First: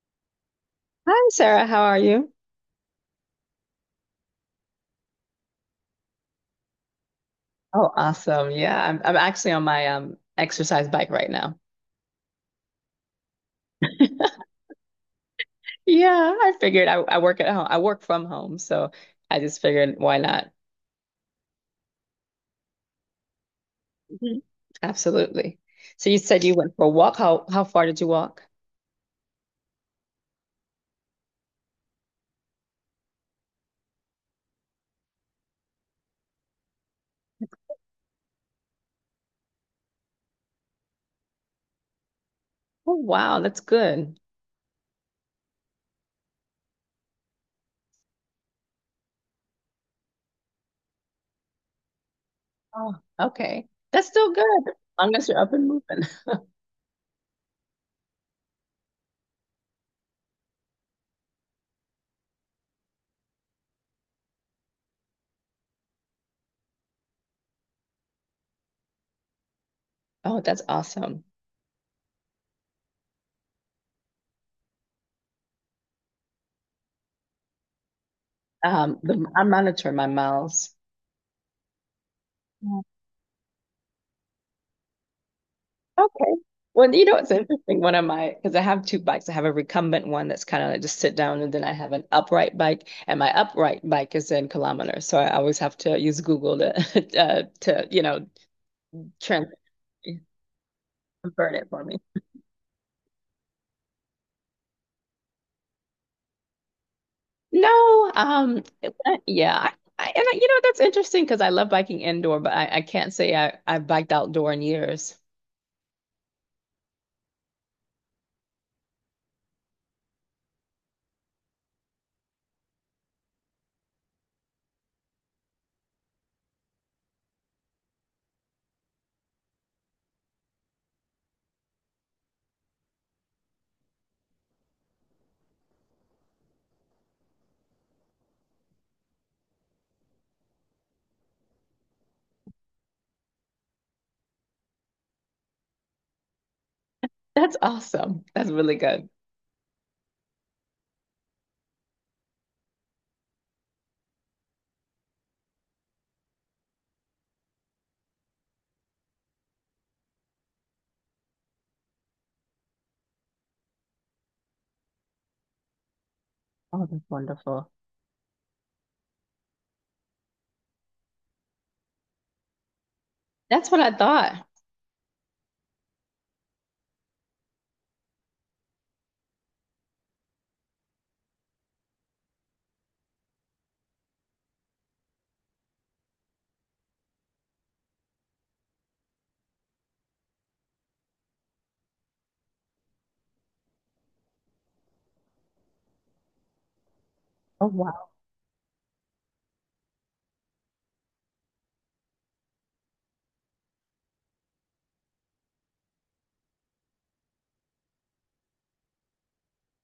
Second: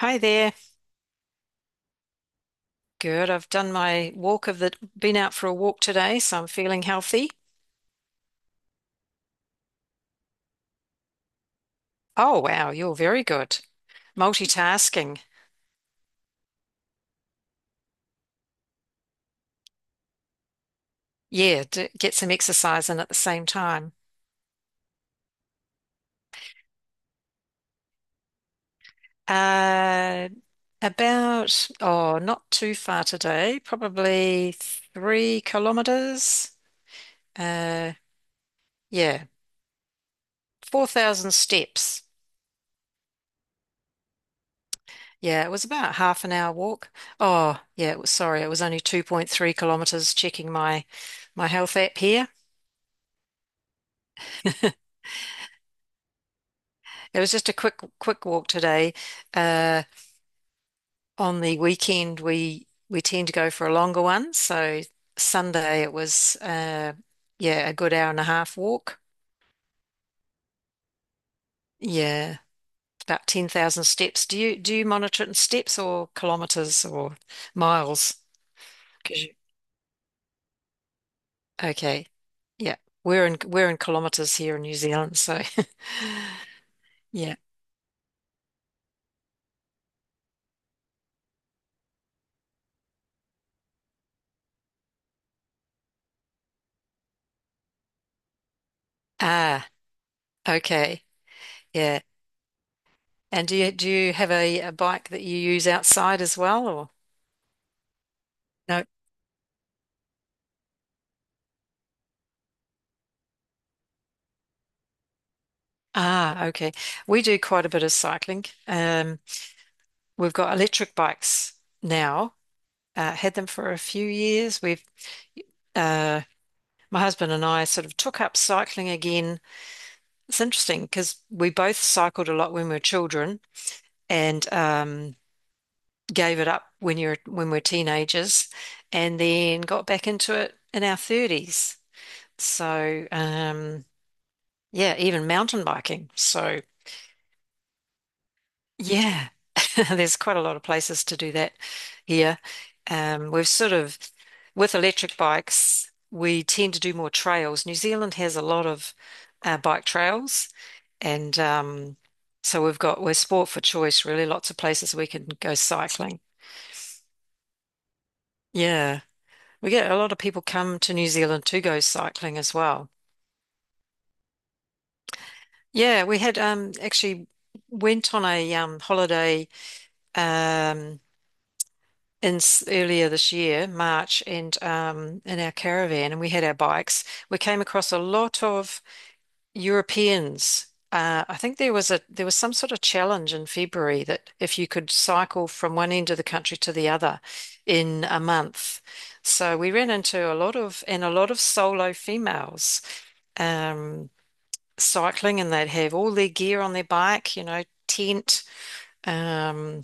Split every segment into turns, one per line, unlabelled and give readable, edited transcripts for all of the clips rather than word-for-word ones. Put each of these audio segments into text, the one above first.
Hi there.
Hi, Sarah. How are you?
Good. I've done my walk of the, been out for a walk today, so I'm feeling healthy.
Oh, awesome. Yeah, I'm actually on my exercise bike right now.
Oh, wow. You're very good. Multitasking.
Yeah, I figured I work at home. I work from home, so I just figured why not?
Yeah, d get some exercise in at the same time.
Mhm. Absolutely. So you said you went for a walk. How far did you walk?
Uh, about not too far today, probably 3 kilometers. Uh, yeah, 4,000 steps.
Oh, wow, that's good.
Yeah, it was about half an hour walk. Oh, yeah, it was, sorry, it was only 2.3 kilometers checking my health app here.
Oh, okay. That's still good, as long as you're up and moving.
It was just a quick walk today. Uh, on the weekend, we tend to go for a longer one. So Sunday it was yeah a good hour and a half walk.
Oh, that's awesome.
Yeah, about 10,000 steps. Do you monitor it in steps or kilometers or miles? 'Cause you-
I monitor my miles.
okay, yeah, we're in kilometers here in New Zealand. So
Okay. Well, you know, it's
yeah.
interesting. Because I have two bikes. I have a recumbent one that's kind of like just sit down, and then I have an upright bike, and my upright bike is in kilometers. So I always have to use Google to, to you know, trans
Ah, okay,
convert it for me.
yeah. And do you have a bike that you use outside as well or?
No, yeah, and you know, that's interesting because I love biking indoor, but I can't say I've biked outdoor in years.
Ah, okay. We do quite a bit of cycling. We've got electric bikes now. Had them for a few years. We've uh, my husband and I sort of took up cycling again. It's interesting because we both cycled a lot when we were children and gave it up when we're teenagers, and then got back into it in our thirties. So um, yeah, even mountain biking. So.
That's awesome. That's really good.
Yeah, there's quite a lot of places to do that here. Um, we've sort of, with electric bikes, we tend to do more trails. New Zealand has a lot of bike trails, and so we're sport for choice, really. Lots of places we can go cycling.
Oh, that's wonderful.
Yeah, we get a lot of people come to New Zealand to go cycling as well.
That's what I thought.
Yeah, we had actually went on a holiday. um, Earlier this year, March, and in our caravan, and we had our bikes. We came across a lot of Europeans. I think there was some sort of challenge in February that if you could cycle from one end of the country to the other
Oh,
in
wow.
a month. So we ran into a lot of solo females um, cycling, and they'd have all their gear on their bike, you know, tent, um,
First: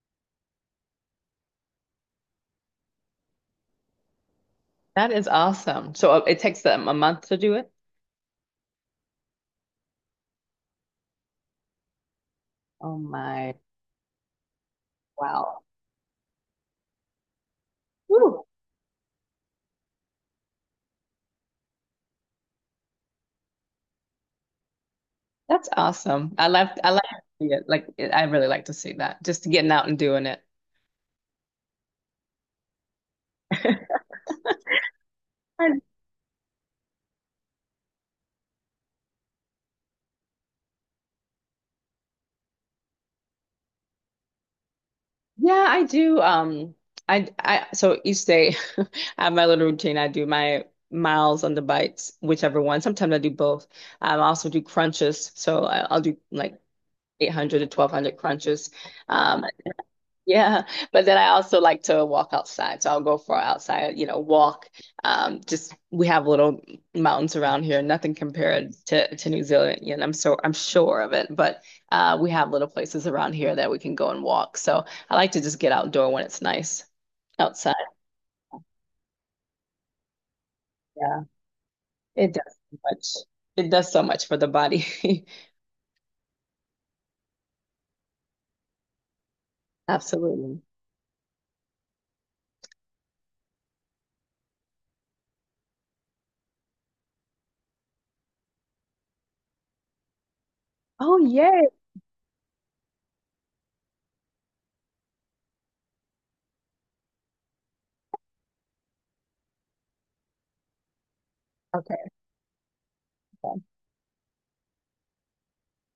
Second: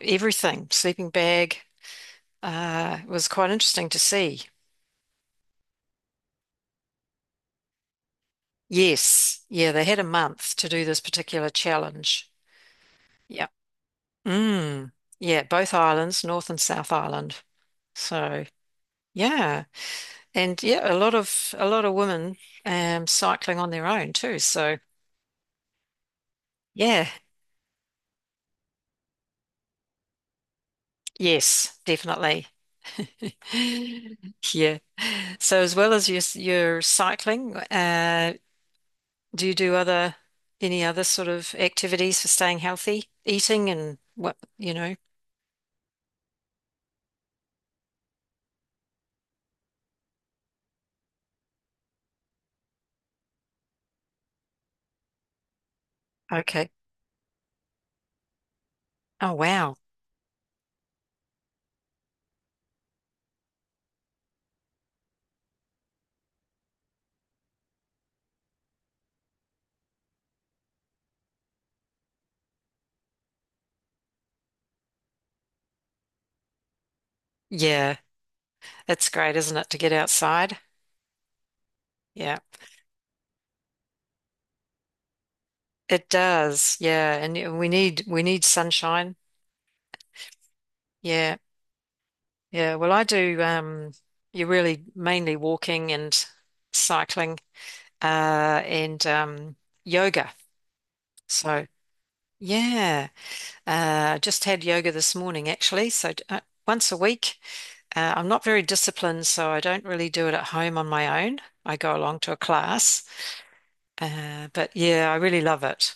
everything, sleeping bag. It was quite interesting to see.
That is awesome. So it takes them a month to do it?
Yes. Yeah, they had a month to do this particular challenge.
Oh
Yeah.
my,
Mm. Yeah,
wow.
both islands, North and South Island. So,
Woo,
yeah. And yeah, a lot of women cycling on their own too. So,
that's awesome. I like
yeah.
to see it. I really like to see that. Just getting out and doing it.
Yes, definitely. Yeah. So as
And-
well as your cycling, do you do other any other sort of activities for staying healthy, eating and what, you know?
yeah, I do. I so each day I have my little routine. I do my miles on the bikes, whichever one. Sometimes I do both. I also do crunches. So I'll do like
Okay.
800 to 1200 crunches.
Oh,
Um,
wow.
Yeah, but then I also like to walk outside. So I'll go for an outside, you know, walk. Just We have little mountains around here, nothing compared to New Zealand, and I'm sure of it, but we have little places around here that we can go and walk. So I like to just get outdoor when it's nice outside.
Yeah, it's great, isn't it, to get outside?
Yeah. It
Yeah,
does so much. It does so much for the body.
it does. Yeah, and we need sunshine.
Absolutely.
Yeah, yeah. Well, I do. You're really mainly walking and cycling, and yoga.
Oh,
So
yay.
yeah, just had yoga this morning actually. So once a week. I'm not very disciplined, so I don't really do it at home on my own. I
Okay.
go along to a class, but yeah, I really love it.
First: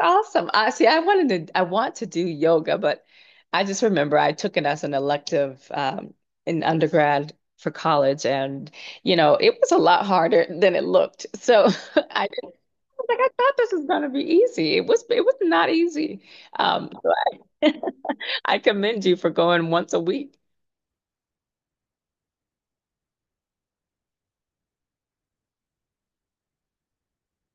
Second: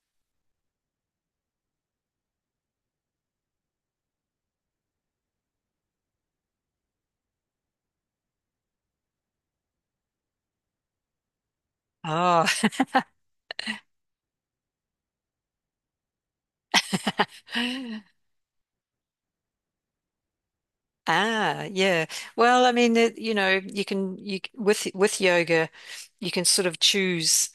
Awesome. I see. I want to do yoga, but I just remember I took it as an elective in undergrad for college, and you know it was a lot harder than it looked. So I just
Oh,
I thought this was going to be easy. It was not easy. Um, so I, I commend you for going once a week.
Ah, yeah. Well, I mean, it, you know, you can you c- with yoga, you can sort of choose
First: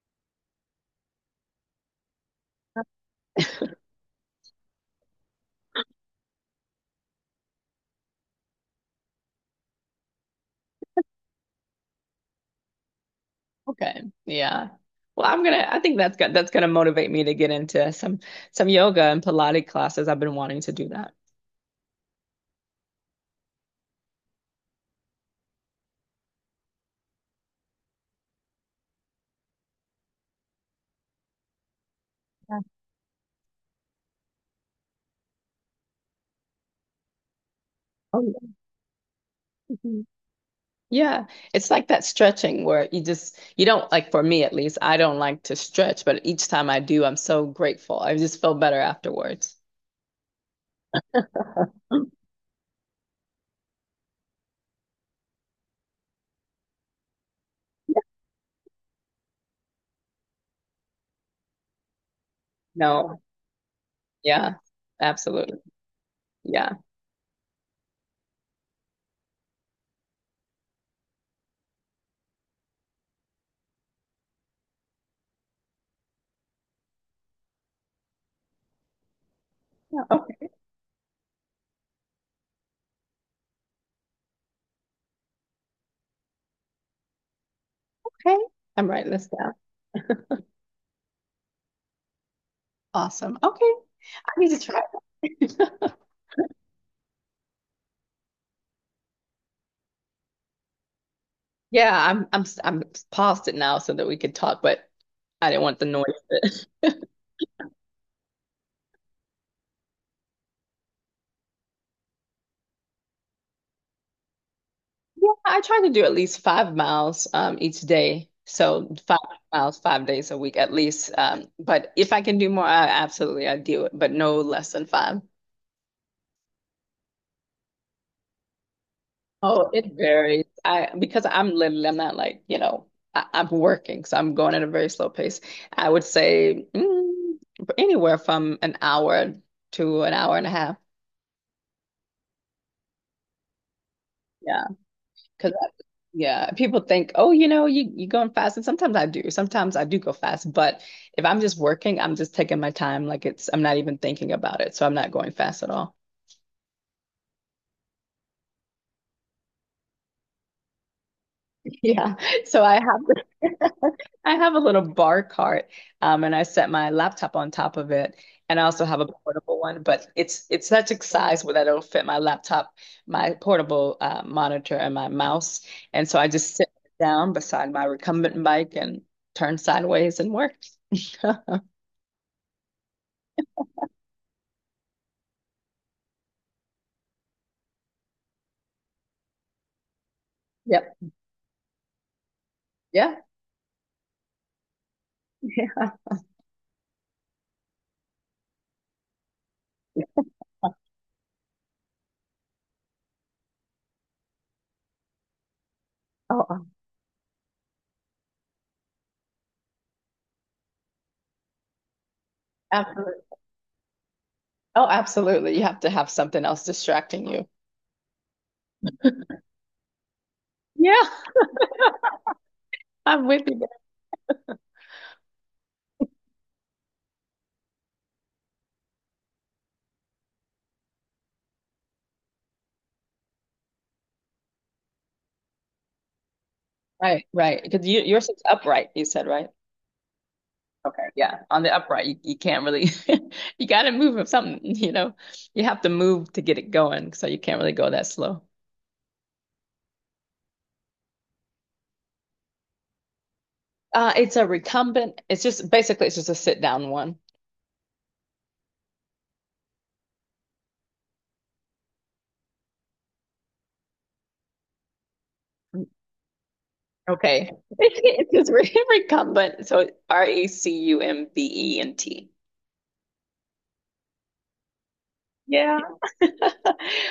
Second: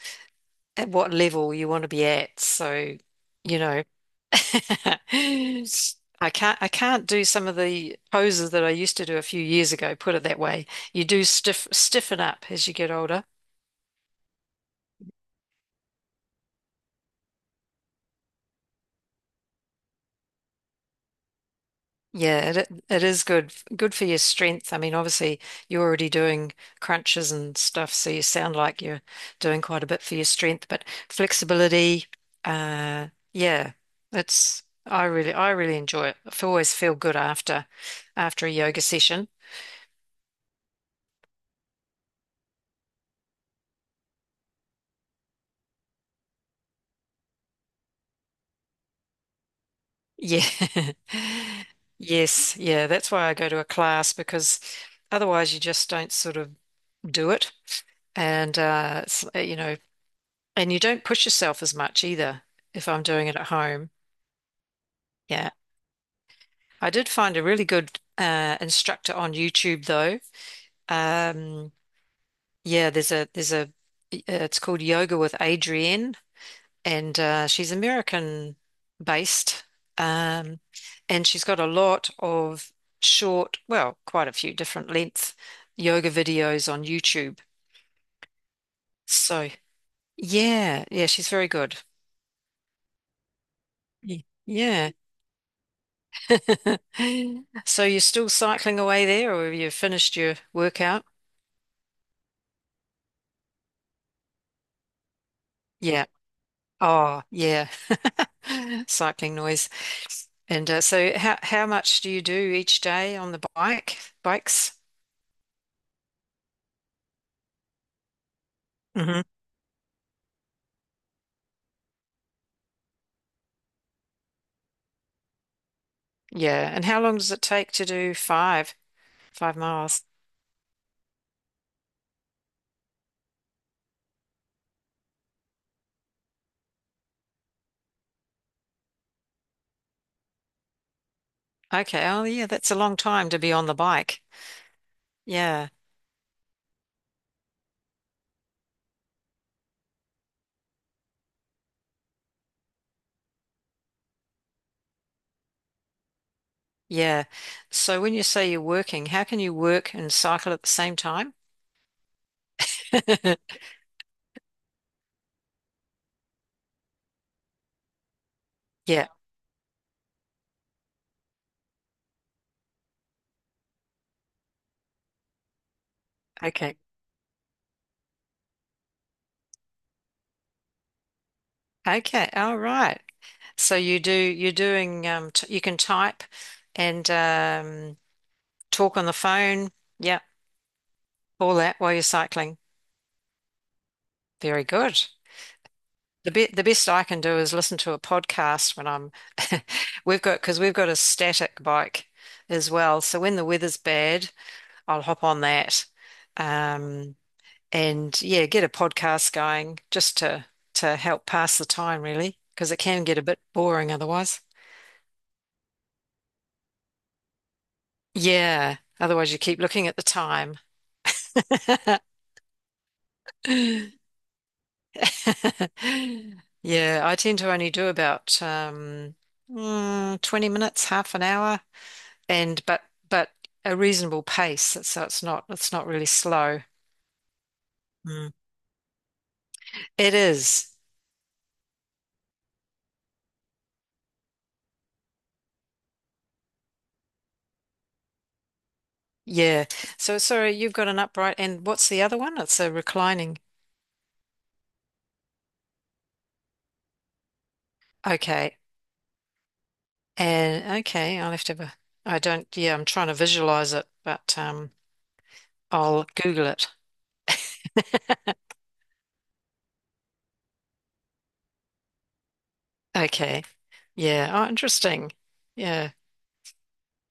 at what level you want to be at. So, you know, I can't do some of the poses that I used to do a few years ago, put it that way. You do stiffen up as you get older.
Okay. Yeah. Well, I think that's gonna That's gonna motivate me to get into some yoga and Pilates classes. I've been wanting to do that.
Yeah, it is good for your strength. I mean, obviously you're already doing crunches and stuff, so you sound like you're doing quite a bit for your strength, but flexibility, yeah, it's I really enjoy it. I always feel good after
Oh,
a yoga session.
yeah. Yeah, it's like that stretching where you just, you don't like, for me at least, I don't like to stretch, but each time I do, I'm so grateful. I just feel better afterwards.
Yeah.
Mm.
Yes, yeah, that's why I go to a class because otherwise you just don't sort of do it.
Yeah.
And uh, it's, uh, you know, And you don't push yourself as much either if I'm
No,
doing it at home.
yeah,
Yeah.
absolutely. Yeah.
I did find a really good instructor on YouTube though. Um, yeah, there's a, it's called Yoga with Adrienne and she's American based.
Yeah. Okay.
Um, and she's got a lot of short, well, quite a few different length yoga videos on YouTube.
Okay. I'm writing this
So,
down.
yeah, yeah, she's very good.
Awesome. Okay.
Yeah.
I need to
Yeah.
try.
So you're still cycling away there, or have you finished your workout?
Yeah, I'm paused it now so that we could talk, but I didn't want the
Yeah.
noise.
Oh, yeah. Cycling noise. And so how much do you do each day on the bike? Bikes?
Yeah, I try to do at least 5 miles each day. So five
Hmm.
miles, 5 days a week at least. But if I can do more, I do it, but no less than five.
Yeah. And how long does it take to do five
Oh, it
miles?
varies. I because I'm literally I'm not like, you know, I'm working, so I'm going at a very slow pace. I would say anywhere from an hour to an hour and a half.
Okay. Oh, yeah, that's a long time to be on the bike.
Yeah. Because
Yeah.
yeah, people think, oh, you know, you going fast, and sometimes I do. Sometimes I do go fast, but if I'm just working, I'm just taking my time. I'm not even thinking about it, so I'm not going fast at all.
Yeah. So when you say you're working, how can you work and cycle at the same time?
Yeah. So I have I have a little bar cart, and I set my laptop on top of it, and I also have a
Yeah.
portable one. But it's such a size where that it'll fit my laptop, my portable monitor, and my mouse, and so I just sit
Okay.
down beside my recumbent bike and turn sideways and work.
Okay. All right. So you're doing t you can type and talk on the phone. Yeah,
Yep.
all that while you're cycling.
Yeah.
Very good.
Yeah.
The best I can do is listen to a podcast when I'm we've got because we've got a static bike as well. So when the weather's bad, I'll hop on that.
Oh,
Um and yeah, get a podcast going just to help pass the time really, because it can get
absolutely.
a bit boring otherwise.
Oh, absolutely. You have to have something else distracting you.
Yeah, otherwise you keep looking at the time.
Yeah, I'm with you there.
Yeah, I tend to only do about 20 minutes, half an hour, and but a reasonable pace, so it's not really slow.
Right, right. Because yours
Mm.
is upright, you said, right?
It is.
Okay, yeah. On the upright, you can't really, you got to move with something, you know. You have to move to get it going, so you can't really go that slow.
Yeah. So sorry, you've got an upright and what's the other one? It's a reclining.
It's a recumbent. It's just a sit down one.
Okay. And okay, I'll have to have a I don't yeah, I'm trying to visualize it, but I'll Google it.
Okay. It's just recumbent. So recumbent.
Okay. Yeah. Oh, interesting.
Yeah.
Yeah.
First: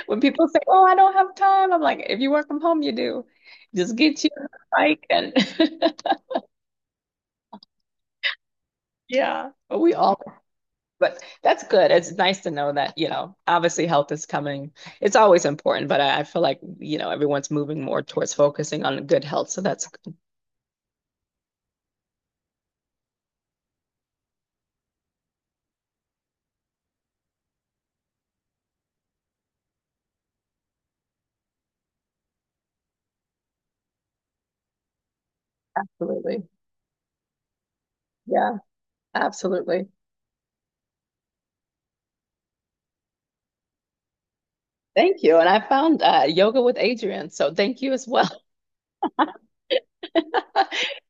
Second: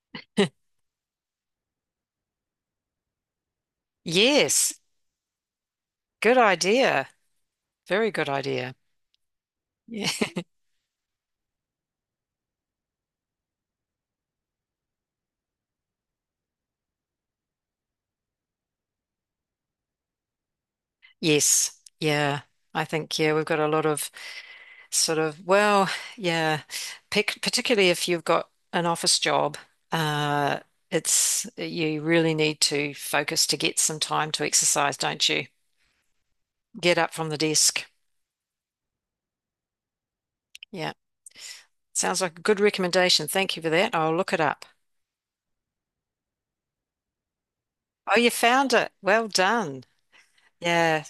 When people say, "Oh, I don't have time," I'm like, "If you work from home, you do. Just get you a
Yes.
bike and
Good idea. Very good idea.
yeah." But we
Yeah.
all, but that's good. It's nice to know that, you know, obviously health is coming. It's always important, but I feel like, you know, everyone's moving more towards focusing on good health, so that's good.
Yes. Yeah. I think, yeah, we've got a lot of sort of, well, yeah, pic particularly if you've got an office job, uh, it's, you really need to focus to get some time to exercise, don't you?
Absolutely.
Get up from the desk.
Yeah, absolutely.
Yeah. Sounds like a good recommendation. Thank you for that. I'll look it up.
Thank you. And I found yoga with Adrienne, so thank you as
Oh,
well.
you found it. Well done. Yeah.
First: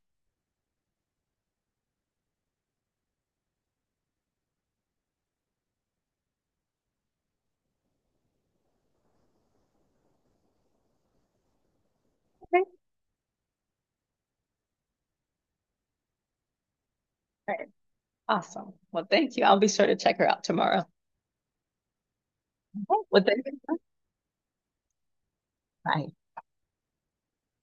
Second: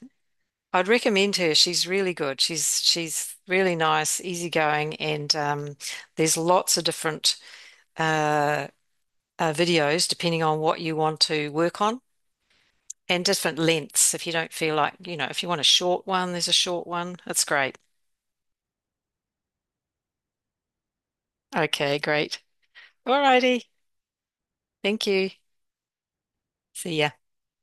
I'd recommend her. She's really good. She's really nice, easygoing, and there's lots of different uh, videos depending on what you want to work on
Okay. All
and different lengths. If you don't feel like, you know, if you want a short one, there's a short one. That's
right.
great.
Awesome. Well, thank you. I'll be sure to check her out tomorrow.
Okay, great.
Oh,
All
well, thank you.
righty.
Go.
Thank you.
Bye.
See ya.